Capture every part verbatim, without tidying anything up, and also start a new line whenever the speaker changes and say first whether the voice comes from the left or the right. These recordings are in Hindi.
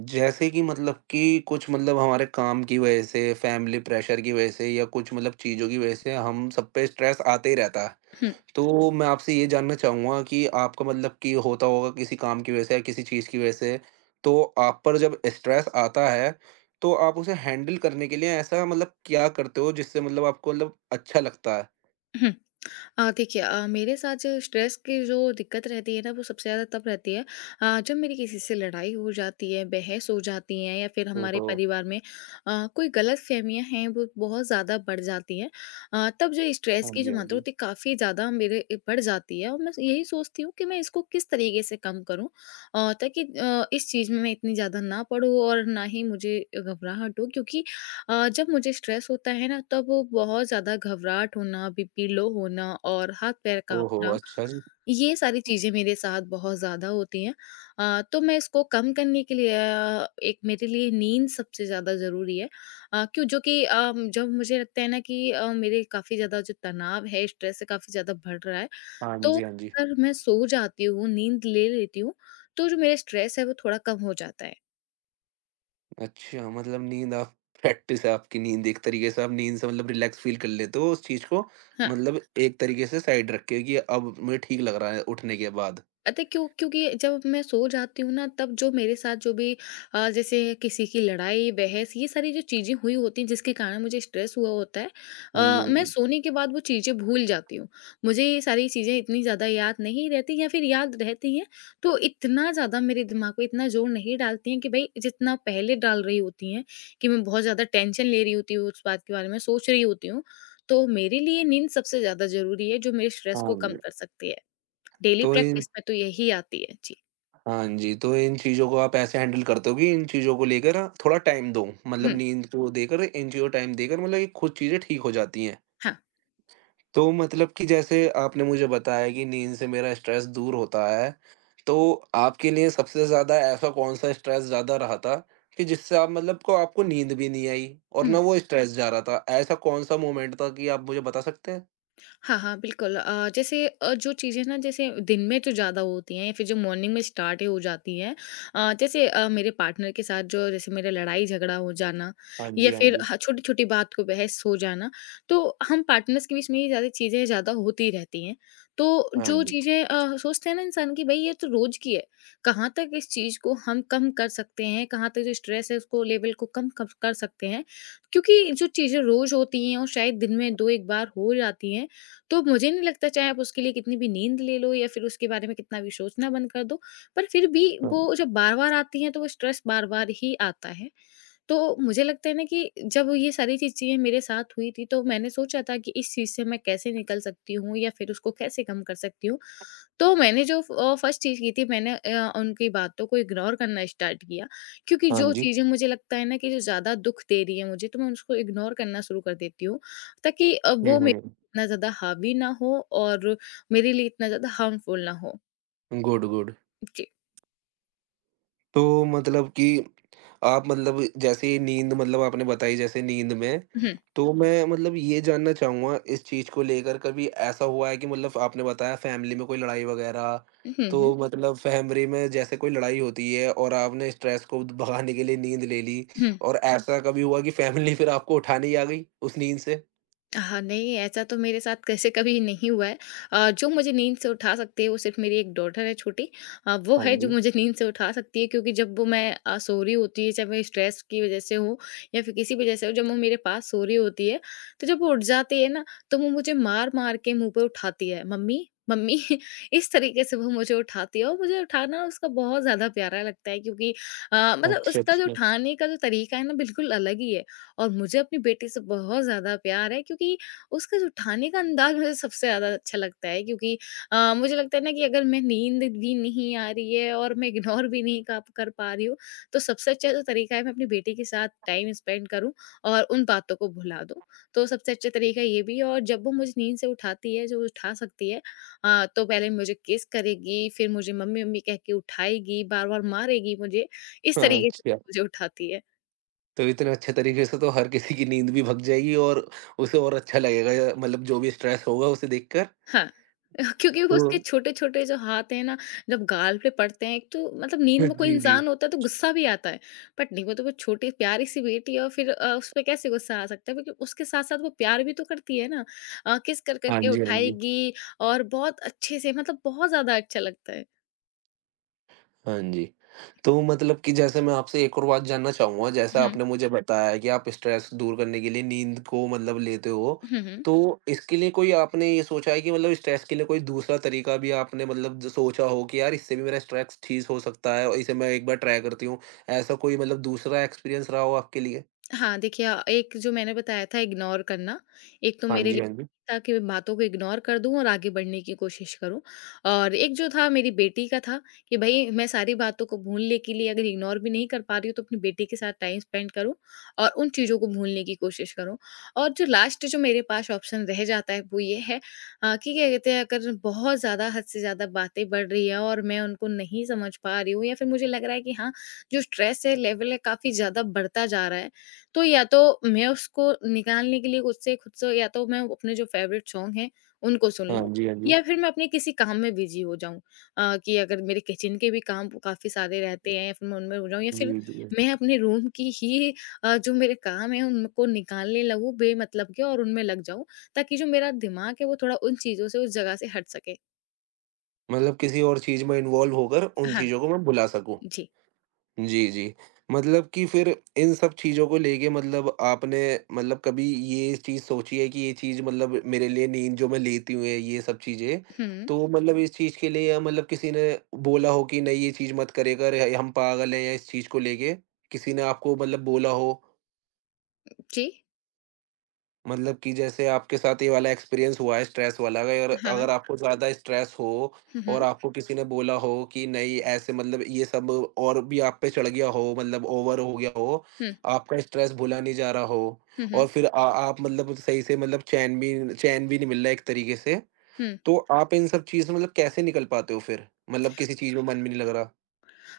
right: जैसे कि मतलब कि कुछ मतलब हमारे काम की वजह से, फैमिली प्रेशर की वजह से या कुछ मतलब चीज़ों की वजह से हम सब पे स्ट्रेस आते ही रहता है।
left: हुँ,
right: तो मैं आपसे ये जानना चाहूँगा कि आपका मतलब कि होता होगा किसी काम की वजह से या किसी चीज़ की वजह से, तो आप पर जब स्ट्रेस आता है, तो आप उसे हैंडल करने के लिए ऐसा मतलब क्या करते हो जिससे मतलब आपको मतलब अच्छा लगता है?
left: हुँ। अ, देखिए, अ, मेरे साथ जो स्ट्रेस की जो दिक्कत रहती है ना, वो सबसे ज़्यादा तब रहती है अ, जब मेरी किसी से लड़ाई हो जाती है, बहस हो जाती है, या फिर हमारे
right: ओहो!
left: परिवार में अ, कोई गलतफ़हमियाँ हैं वो बहुत ज़्यादा बढ़ जाती हैं। अ, तब जो स्ट्रेस
right: हाँ
left: की
right: जी,
left: जो
right: हाँ
left: मात्रा
right: जी।
left: होती है काफ़ी ज़्यादा मेरे ए बढ़ जाती है, और मैं यही सोचती हूँ कि मैं इसको किस तरीके से कम करूँ अ, ताकि अ, इस चीज़ में मैं इतनी ज़्यादा ना पड़ूँ और ना ही मुझे घबराहट हो। क्योंकि अ, जब मुझे स्ट्रेस होता है ना, तब वो बहुत ज़्यादा घबराहट होना, बीपी लो होना और हाथ-पैर
right: ओहो!
left: काँपना,
right: अच्छा जी।
left: ये सारी चीज़ें मेरे साथ बहुत ज़्यादा होती हैं। अ, तो मैं इसको कम करने के लिए अ, एक, मेरे लिए नींद सबसे ज़्यादा ज़रूरी है। अ, क्यों जो कि अ, जब मुझे लगता है ना कि अ, मेरे काफ़ी ज़्यादा जो तनाव है, स्ट्रेस है, काफ़ी ज़्यादा बढ़ रहा है,
right: हाँ
left: तो
right: जी, हाँ जी।
left: अगर मैं सो जाती हूँ, नींद ले लेती हूँ, तो जो मेरा स्ट्रेस है वो थोड़ा कम हो जाता है।
right: अच्छा, मतलब नींद आप प्रैक्टिस है आपकी नींद एक तरीके से आप नींद से मतलब रिलैक्स फ़ील कर लेते हो उस चीज़ को
left: हाँ।
right: मतलब एक तरीके से साइड रख के कि अब मुझे ठीक लग रहा है उठने के बाद।
left: अतः क्यों, क्योंकि जब मैं सो जाती हूँ ना, तब जो मेरे साथ जो भी अ, जैसे किसी की लड़ाई, बहस, ये सारी जो चीज़ें हुई होती हैं जिसके कारण मुझे स्ट्रेस हुआ होता है,
right: हाँ जी,
left: अ,
right: हाँ
left: मैं
right: जी।
left: सोने के बाद वो चीज़ें भूल जाती हूँ। मुझे ये सारी चीज़ें इतनी ज़्यादा याद नहीं रहती, या फिर याद रहती हैं तो इतना ज़्यादा मेरे दिमाग पे इतना जोर नहीं डालती हैं कि भई जितना पहले डाल रही होती हैं, कि मैं बहुत ज़्यादा टेंशन ले रही होती हूँ, उस बात के बारे में सोच रही होती हूँ। तो मेरे लिए नींद सबसे ज़्यादा ज़रूरी है, जो मेरे स्ट्रेस को
right: हाँ
left: कम
right: जी।
left: कर सकती है। डेली
right: तो इन
left: प्रैक्टिस में तो यही आती है। जी।
right: हाँ जी, तो इन चीज़ों को आप ऐसे हैंडल करते हो कि इन चीज़ों को लेकर आप थोड़ा टाइम दो, मतलब
left: हुँ,
right: नींद को देकर इन चीज़ों को टाइम देकर मतलब ये खुद चीज़ें ठीक हो जाती हैं।
left: हाँ।
right: तो मतलब कि जैसे आपने मुझे बताया कि नींद से मेरा स्ट्रेस दूर होता है। तो आपके लिए सबसे ज़्यादा ऐसा कौन-सा स्ट्रेस ज़्यादा रहा था कि जिससे आप मतलब को आपको नींद भी नहीं आई और
left: हुँ।
right: ना वो स्ट्रेस जा रहा था? ऐसा कौन-सा मोमेंट था कि आप मुझे बता सकते हैं?
left: हाँ, हाँ, बिल्कुल। अ, जैसे अ, जो चीज़ें ना, जैसे दिन में जो ज़्यादा होती हैं या फिर जो मॉर्निंग में स्टार्ट हो जाती हैं, अ, जैसे अ, मेरे पार्टनर के साथ जो, जैसे मेरा लड़ाई-झगड़ा हो जाना,
right: हाँ
left: या
right: जी, हाँ
left: फिर
right: जी।
left: ह छोटी-छोटी बात को बहस हो जाना। तो हम पार्टनर्स के बीच में ये ज़्यादा चीज़ें ज़्यादा होती रहती हैं। तो
right: हाँ
left: जो
right: जी।
left: चीज़ें अ, सोचते हैं ना इंसान कि भई ये तो रोज़ की है, कहाँ तक इस चीज़ को हम कम कर सकते हैं, कहाँ तक जो स्ट्रेस है उसको, लेवल को कम कब कर सकते हैं। क्योंकि जो चीज़ें रोज़ होती हैं और शायद दिन में दो एक बार हो जाती हैं, तो मुझे नहीं लगता चाहे आप उसके लिए कितनी भी नींद ले लो या फिर उसके बारे में कितना भी सोचना बंद कर दो, पर फिर भी
right: हाँ,
left: वो जब बार-बार आती है तो वो स्ट्रेस बार-बार ही आता है। तो मुझे लगता है ना कि जब ये सारी चीज़ चीज़ें मेरे साथ हुई थी, तो मैंने सोचा था कि इस चीज़ से मैं कैसे निकल सकती हूँ, या फिर उसको कैसे कम कर सकती हूँ। तो मैंने जो फ अ, फर्स्ट चीज़ की थी, मैंने अ, उनकी बातों को इग्नोर करना स्टार्ट किया। क्योंकि
right: हाँ
left: जो
right: जी।
left: चीज़ें मुझे लगता है ना कि जो ज़्यादा दुःख दे रही है मुझे, तो मैं उसको इग्नोर करना शुरू कर देती हूँ, ताकि अ,
right: हुँ,
left: वो मेरे
right: हुँ।
left: पे इतना ज़्यादा हावी ना हो और मेरे लिए इतना ज़्यादा हार्मफुल ना हो।
right: Good, good.
left: जी।
right: तो मतलब कि आप मतलब जैसे नींद मतलब आपने बताई जैसे नींद में,
left: हुँ।
right: तो मैं मतलब ये जानना चाहूँगा इस चीज़ को लेकर कभी ऐसा हुआ है कि मतलब आपने बताया फैमिली में कोई लड़ाई वगैरह,
left: हुँ, हुँ।
right: तो मतलब फैमिली में जैसे कोई लड़ाई होती है और आपने स्ट्रेस को भगाने के लिए नींद ले ली
left: हुँ।
right: और ऐसा कभी हुआ कि फैमिली फिर आपको उठाने ही आ गई उस नींद से?
left: हाँ, नहीं, ऐसा तो मेरे साथ वैसे कभी नहीं हुआ है। अ, जो मुझे नींद से उठा सकती है वो सिर्फ़ मेरी एक डॉटर है, छोटी। अ, वो
right: हाँ
left: है जो
right: जी।
left: मुझे नींद से उठा सकती है, क्योंकि जब वो मैं अ, सो रही होती है, चाहे मैं स्ट्रेस की वज़ह से हो या फिर किसी वज़ह से हो, जब वो मेरे पास सो रही होती है, तो जब वो उठ जाती है ना, तो वो मुझे मार-मार के मुँह पे उठाती है, "मम्मी, मम्मी" इस तरीके से वो मुझे उठाती है, और मुझे उठाना उसका बहुत ज़्यादा प्यारा लगता है। क्योंकि अ, मतलब
right: अच्छा,
left: उसका जो
right: अच्छा।
left: उठाने का जो तरीका है ना, बिल्कुल अलग ही है। और मुझे अपनी बेटी से बहुत ज़्यादा प्यार है, क्योंकि उसका जो उठाने का अंदाज़ मुझे सबसे ज़्यादा अच्छा लगता है। क्योंकि अ, मुझे लगता है ना कि अगर मैं नींद भी नहीं आ रही है और मैं इग्नोर भी नहीं कर कर पा रही हूँ, तो सबसे अच्छा जो तरीका है, मैं अपनी बेटी के साथ टाइम स्पेंड करूँ और उन बातों को भुला दूँ। तो सबसे अच्छा तरीका ये भी है, और जब वो मुझे नींद से उठाती है, जो उठा सकती है, आ, तो पहले मुझे किस करेगी, फिर मुझे मम्मी मम्मी कह के उठाएगी, बार बार मारेगी मुझे, इस
right: हाँ,
left: तरीके से
right: अच्छा।
left: मुझे उठाती है।
right: तो इतने अच्छे तरीके से तो हर किसी की नींद भी भग जाएगी और उसे और अच्छा लगेगा या मतलब जो भी स्ट्रेस होगा उसे देखकर
left: हाँ, क्योंकि वो
right: तो
left: उसके छोटे-छोटे जो हाथ हैं ना, जब गाल पे पड़ते हैं, एक तो मतलब नींद में कोई
right: जी, जी।
left: इंसान होता है तो गुस्सा भी आता है। बट नहीं, वो तो वो छोटी प्यारी-सी बेटी है, और फिर अ, उसपे कैसे गुस्सा आ सकता है? क्योंकि उसके साथ-साथ वो प्यार भी तो करती है ना। अ, किस कर कर
right: हाँ
left: के
right: जी, हाँ जी।
left: उठाएगी, और बहुत अच्छे से मतलब बहुत ज़्यादा अच्छा लगता है।
right: हाँ जी। तो मतलब कि जैसे मैं आपसे एक और बात जानना चाहूँगा, जैसा
left: हुँ।
right: आपने मुझे बताया है कि आप स्ट्रेस दूर करने के लिए नींद को मतलब लेते हो,
left: हुँ, हुँ।
right: तो इसके लिए कोई आपने ये सोचा है कि मतलब स्ट्रेस के लिए कोई दूसरा तरीका भी आपने मतलब ज सोचा हो कि यार इससे भी मेरा स्ट्रेस ठीक हो सकता है और इसे मैं एक बार ट्राई करती हूँ, ऐसा कोई मतलब दूसरा एक्सपीरियंस रहा हो आपके लिए?
left: हाँ, देखिए, अ, एक जो मैंने बताया था इग्नोर करना, एक तो
right: हाँ
left: मेरे
right: जी,
left: लिए
right: हाँ जी।
left: था कि मैं बातों को इग्नोर कर दूँ और आगे बढ़ने की कोशिश करूँ। और एक जो था, मेरी बेटी का था, कि भई मैं सारी बातों को भूलने के लिए अगर इग्नोर भी नहीं कर पा रही हूँ, तो अपनी बेटी के साथ टाइम स्पेंड करूँ और उन चीज़ों को भूलने की कोशिश करूँ। और जो लास्ट जो मेरे पास ऑप्शन रह जाता है वो ये है, अ, कि क्या कहते हैं, अगर बहुत ज़्यादा हद से ज़्यादा बातें बढ़ रही है और मैं उनको नहीं समझ पा रही हूँ, या फिर मुझे लग रहा है कि हाँ, जो स्ट्रेस है, लेवल है, काफ़ी ज़्यादा बढ़ता जा रहा है, तो या तो मैं उसको निकालने के लिए खुद से खुद से या तो मैं अपने जो फ़ेवरेट सॉन्ग हैं, उनको सुन
right: हाँ
left: लूँ,
right: जी, हाँ जी।
left: या फिर मैं अपने किसी काम में बिज़ी हो जाऊँ। अ, कि अगर मेरे किचन के भी काम काफ़ी सारे रहते हैं या फिर मैं उनमें हो जाऊँ, या फिर
right: जी, जी।
left: मैं अपने रूम की ही अ, जो मेरे काम हैं उनको निकालने लगूँ बेमतलब के, और उनमें लग जाऊँ, ताकि जो मेरा दिमाग है वो थोड़ा उन चीज़ों से, उस जगह से हट सके।
right: मतलब किसी और चीज़ में इन्वॉल्व होकर उन
left: हाँ,
right: चीज़ों को मैं भुला सकूँ।
left: जी।
right: जी, जी। मतलब कि फिर इन सब चीज़ों को लेके मतलब आपने मतलब कभी ये चीज़ सोची है कि ये चीज़ मतलब मेरे लिए नींद जो मैं लेती हूँ ये सब चीज़ें,
left: हुँ,
right: तो मतलब इस चीज़ के लिए या मतलब किसी ने बोला हो कि नहीं ये चीज़ मत करे कर, हम पागल हैं या इस चीज़ को लेके? किसी ने आपको मतलब बोला हो?
left: जी।
right: मतलब कि जैसे आपके साथ ये वाला एक्सपीरियंस हुआ है स्ट्रेस वाला अगर
left: हाँ।
right: अगर आपको ज़्यादा स्ट्रेस हो
left: हुँ, हुँ।
right: और आपको किसी ने बोला हो कि नहीं ऐसे मतलब ये सब और भी आप पे चढ़ गया हो मतलब ओवर हो गया हो,
left: हुँ,
right: आपका स्ट्रेस भुला नहीं जा रहा हो
left: हुँ, हुँ,
right: और फिर आ आप मतलब सही से मतलब चैन भी चैन भी नहीं मिल रहा है एक तरीके से,
left: हुँ।
right: तो आप इन सब चीज़ से मतलब कैसे निकल पाते हो फिर? मतलब किसी चीज़ में मन भी नहीं लग रहा?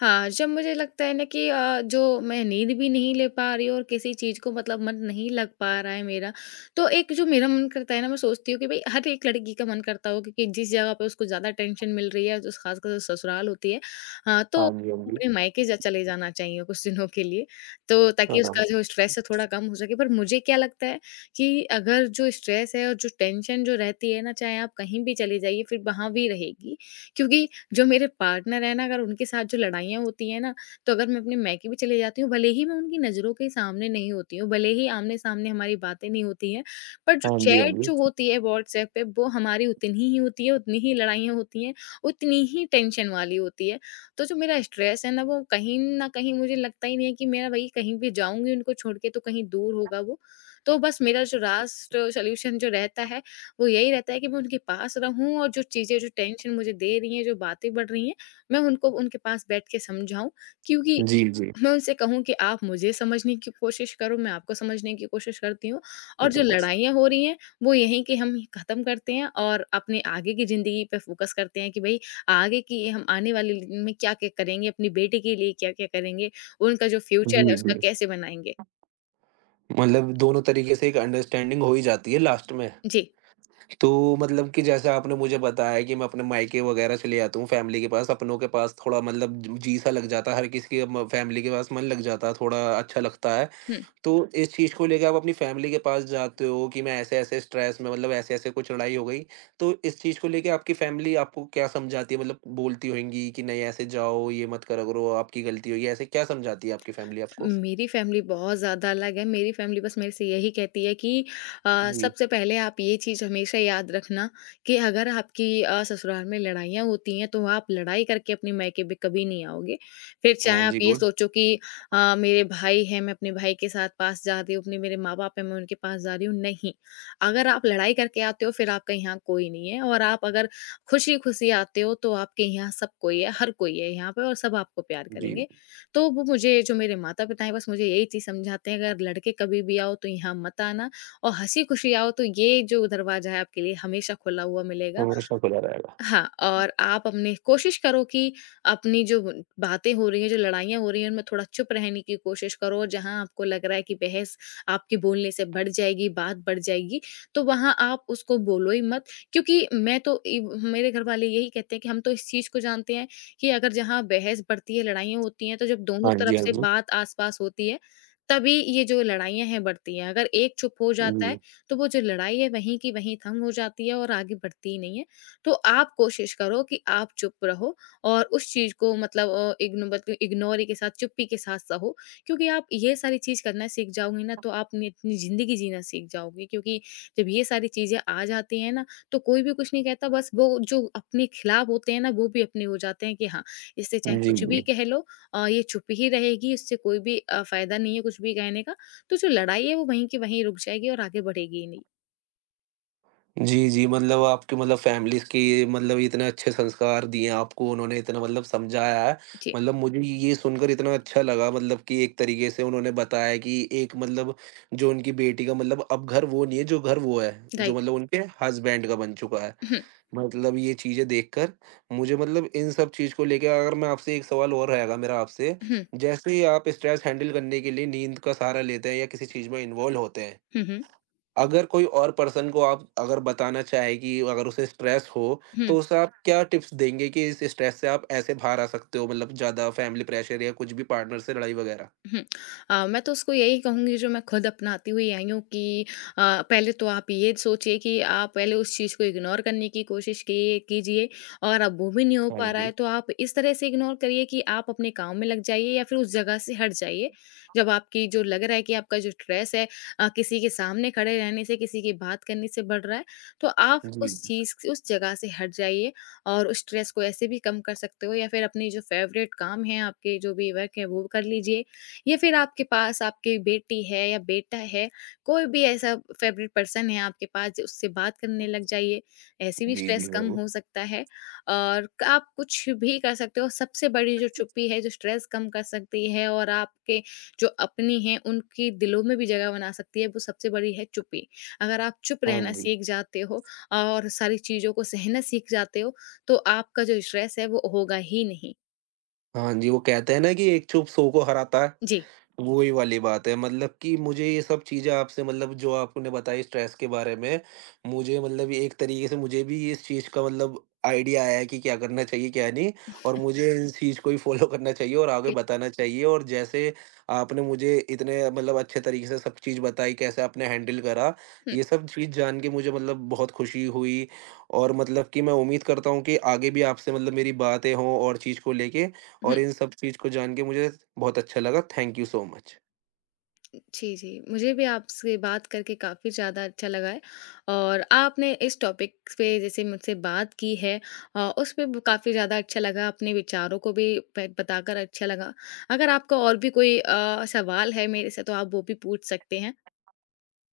left: हाँ, जब मुझे लगता है ना कि अ, जो मैं नींद भी नहीं ले पा रही हूँ और किसी चीज़ को मतलब मन नहीं लग पा रहा है मेरा, तो एक जो मेरा मन करता है ना, मैं सोचती हूँ कि भई हर एक लड़की का मन करता होगा कि जिस जगह पे उसको ज़्यादा टेंशन मिल रही है, जो ख़ासकर ससुराल होती है, अ, तो
right: हाँ जी, हाँ जी।
left: अपने मायके जा चले जाना चाहिए कुछ दिनों के लिए, तो ताकि
right: हाँ,
left: उसका जो स्ट्रेस है थोड़ा कम हो सके। पर मुझे क्या लगता है कि अगर जो स्ट्रेस है और जो टेंशन जो रहती है ना, चाहे आप कहीं भी चले जाइए, फिर वहाँ भी रहेगी। क्योंकि जो मेरे पार्टनर है ना, अगर उनके साथ जो लड़ाइयाँ होती हैं ना, तो अगर मैं अपने मायके भी चली जाती हूँ, भले ही मैं उनकी नज़रों के सामने नहीं होती हूँ, भले ही आमने-सामने हमारी बातें नहीं होती हैं, पर जो
right: हाँ जी, हाँ
left: चैट जो
right: जी।
left: होती है व्हाट्सएप पे, वो हमारी उतनी ही होती है, उतनी ही लड़ाइयाँ होती हैं, उतनी ही टेंशन वाली होती है। तो जो मेरा स्ट्रेस है ना, वो कहीं न कहीं मुझे लगता ही नहीं है कि मेरा वही, कहीं भी जाऊँगी उनको छोड़ के, तो कहीं दूर होगा वो। तो बस मेरा जो लास्ट सॉल्यूशन जो रहता है, वो यही रहता है कि मैं उनके पास रहूँ और जो चीज़ें, जो टेंशन मुझे दे रही हैं, जो बातें बढ़ रही हैं, मैं उनको उनके पास बैठ के समझाऊँ। क्योंकि
right: जी, जी।
left: मैं उनसे कहूँ कि आप मुझे समझने की कोशिश करो, मैं आपको समझने की कोशिश करती हूँ, और जो लड़ाइयाँ हो रही हैं, वो यहीं कि हम ख़त्म करते हैं, और अपने आगे की ज़िंदगी पे फ़ोकस करते हैं, कि भई आगे की, हम आने वाले दिन में क्या-क्या करेंगे, अपनी बेटी के लिए क्या-क्या करेंगे, उनका जो फ्यूचर है
right: जी,
left: उसका
right: जी।
left: कैसे बनाएँगे?
right: मतलब दोनों तरीके से एक अंडरस्टैंडिंग हो ही जाती है लास्ट में।
left: जी।
right: तो मतलब कि जैसे आपने मुझे बताया कि मैं अपने मायके वगैरह चले जाता हूँ फ़ैमिली के पास, अपनों के पास थोड़ा मतलब ज जी-सा लग जाता है, हर किसी के म फ़ैमिली के पास मन लग जाता है, थोड़ा अच्छा लगता है।
left: हुँ।
right: तो इस चीज़ को लेके आप अपनी फ़ैमिली के पास जाते हो कि मैं ऐसे-ऐसे स्ट्रेस में मतलब ऐसे-ऐसे कुछ लड़ाई हो गई। तो इस चीज़ को लेके आपकी फ़ैमिली आपको क्या समझाती है? मतलब बोलती होंगी कि नहीं ऐसे जाओ, ये मत करा करो, आपकी गलती हुई है, ऐसे क्या समझाती है आपकी फ़ैमिली आपको?
left: मेरी फैमिली बहुत ज़्यादा अलग है। मेरी फैमिली बस मेरे से यही कहती है कि अ,
right: जी।
left: सबसे पहले आप ये चीज़ हमेशा याद रखना कि अगर आपकी अ, ससुराल में लड़ाइयाँ होती हैं, तो आप लड़ाई करके अपने मायके में कभी नहीं आओगे। फिर
right: हाँ
left: चाहे आप
right: जी,
left: ये
right: गुड।
left: सोचो कि अ, मेरे भाई हैं, मैं अपने भाई के साथ पास जा रही हूँ, अपने मेरे माँ-बाप हैं, मैं उनके पास जा रही हूँ, नहीं। अगर आप लड़ाई करके आते हो, फिर आपका यहाँ कोई नहीं है और आप अगर खुशी-खुशी आते हो, तो आपके यहाँ सब कोई है, हर कोई है यहाँ पे और सब आपको प्यार
right: जी।
left: करेंगे। तो वो मुझे जो मेरे माता-पिता हैं बस मुझे यही चीज़ समझाते हैं अगर लड़के कभी भी आओ तो यहाँ मत आना और हँसी-खुशी आओ तो ये जो दरवाज़ा है आपके लिए हमेशा खुला हुआ मिलेगा।
right: हमेशा खुला रहेगा।
left: हाँ, और आप अपनी कोशिश करो कि अपनी जो ब- बातें हो रही हैं, जो लड़ाइयाँ हो रही हैं, उनमें थोड़ा चुप रहने की कोशिश करो और जहाँ आपको लग रहा है कि बहस आपके बोलने से बढ़ जाएगी, बात बढ़ जाएगी, तो वहाँ आप उसको बोलो ही मत। क्योंकि मैं तो इ मेरे घरवाले यही कहते हैं कि हम तो इस चीज़ को जानते हैं कि अगर जहाँ बहस बढ़ती है, लड़ाइयाँ होती हैं, तो जब दोनों
right: हाँ
left: तरफ
right: जी, हाँ
left: से
right: जी।
left: बात आस-पास होती है, तभी ये जो लड़ाइयाँ हैं बढ़ती हैं। अगर एक चुप हो जाता
right: जी।
left: है, तो वो जो लड़ाई है वहीं की वहीं थम हो जाती है और आगे बढ़ती ही नहीं है। तो आप कोशिश करो कि आप चुप रहो और उस चीज़ को मतलब अ, इग्न मतलब इग्नोरी के साथ, चुप्पी के साथ सहो क्योंकि आप ये सारी चीज़ करना सीख जाओगी ना तो आप अपनी अपनी ज़िंदगी जीना सीख जाओगी क्योंकि जब ये सारी चीज़ें आ जाती हैं ना, तो कोई भी कुछ नहीं कहता बस वो जो अपने खिलाफ होते हैं ना, वो भी अपने हो जाते हैं कि हाँ, इससे चाहे
right: जी,
left: कुछ भी
right: जी।
left: कह लो अ, ये चुप ही रहेगी, इससे कोई भी अ, फ़ायदा नहीं है कुछ भी कहने का। तो जो लड़ाई है वो वहीं की वहीं रुक जाएगी और आगे बढ़ेगी ही नहीं।
right: जी, जी, मतलब आपकी मतलब फैमिलीज़ की मतलब इतने अच्छे संस्कार दिए आपको उन्होंने इतना मतलब समझाया है।
left: जी,
right: मतलब मुझे ये सुनकर इतना अच्छा लगा मतलब कि एक तरीके से उन्होंने बताया कि एक मतलब जो उनकी बेटी का मतलब अब घर वो नहीं है, जो घर वो है, जो
left: राइट।
right: मतलब उनके हस्बैंड का बन चुका है।
left: हुँ,
right: मतलब ये चीज़ें देखकर मुझे मतलब इन सब चीज़ को लेके अगर मैं आपसे एक सवाल और रहेगा मेरा आपसे,
left: हुँ,
right: जैसे ही आप स्ट्रेस हैंडल करने के लिए नींद का सहारा लेते हैं या किसी चीज़ में इन्वॉल्व होते हैं,
left: हुँ, हुँ,
right: अगर कोई और पर्सन को आप अगर बताना चाहें कि अगर उसे स्ट्रेस हो,
left: हुँ।
right: तो उसे आप क्या टिप्स देंगे कि इस स्ट्रेस से आप ऐसे बाहर आ सकते हो मतलब ज़्यादा फैमिली प्रेशर या कुछ भी पार्टनर से लड़ाई वगैरह?
left: हुँ। अ, मैं तो उसको यही कहूँगी जो मैं खुद अपनाती हुई आई हूँ कि अ, पहले तो आप ये सोचिए कि आप पहले उस चीज़ को इग्नोर करने की कोशिश किए कीजिए और अब वो भी नहीं हो
right: हाँ
left: पा रहा
right: जी।
left: है तो आप इस तरह से इग्नोर करिए कि आप अपने काम में लग जाइए या फिर उस जगह से हट जाइए। जब आपकी जो लग रहा है कि आपका जो स्ट्रेस है अ, किसी के सामने खड़े रहने से, किसी की बात करने से बढ़ रहा है, तो आप
right: जी,
left: उस
right: जी।
left: चीज़ उस जगह से हट जाइए और उस स्ट्रेस को ऐसे भी कम कर सकते हो या फिर अपनी जो फ़ेवरेट काम है, आपके जो भी वर्क है वो कर लीजिए या फिर आपके पास आपकी बेटी है या बेटा है, कोई भी ऐसा फेवरेट पर्सन है आपके पास ज उससे बात करने लग जाइए, ऐसे भी
right: जी,
left: स्ट्रेस
right: जी,
left: कम
right: ज़रूर।
left: हो सकता है। और क आप कुछ भी कर सकते हो, सबसे बड़ी जो चुप्पी है, जो स्ट्रेस कम कर सकती है और आपके जो अपनी हैं, उनकी दिलों में भी जगह बना सकती है, वो सबसे बड़ी है चुप्पी। अगर आप चुप
right: हाँ
left: रहना
right: जी।
left: सीख जाते हो और सारी चीज़ों को सहना सीख जाते हो, तो आपका जो स्ट्रेस है, वो होगा ही नहीं।
right: हाँ जी, वो कहते हैं ना कि एक चुप सौ को हराता है।
left: जी,
right: वही वाली बात है मतलब कि मुझे ये सब चीज़ें आपसे मतलब जो आपने बताई स्ट्रेस के बारे में, मुझे मतलब ये एक तरीके से मुझे भी इस चीज़ का मतलब आइडिया आया है कि क्या करना चाहिए, क्या नहीं और मुझे इस चीज़ को ही फ़ॉलो करना चाहिए और आगे
left: बिल
right: बताना चाहिए और जैसे आपने मुझे इतने मतलब अच्छे तरीके से सब चीज़ बताई, कैसे आपने हैंडल करा,
left: हुँ,
right: ये सब चीज़ जान के मुझे मतलब बहुत खुशी हुई और मतलब कि मैं उम्मीद करता हूँ कि आगे भी आपसे मतलब मेरी बातें हों और चीज़ को लेके और
left: हुँ।
right: इन सब चीज़ को जान के मुझे बहुत अच्छा लगा। Thank you so much.
left: जी, जी। मुझे भी आपसे बात करके काफ़ी ज़्यादा अच्छा लगा है और आपने इस टॉपिक पे जैसे मुझसे बात की है अ, उस पे ब काफ़ी ज़्यादा अच्छा लगा, अपने विचारों को भी ब बताकर अच्छा लगा। अगर आपका और भी कोई अ, सवाल है मेरे से तो आप वो भी पूछ सकते हैं।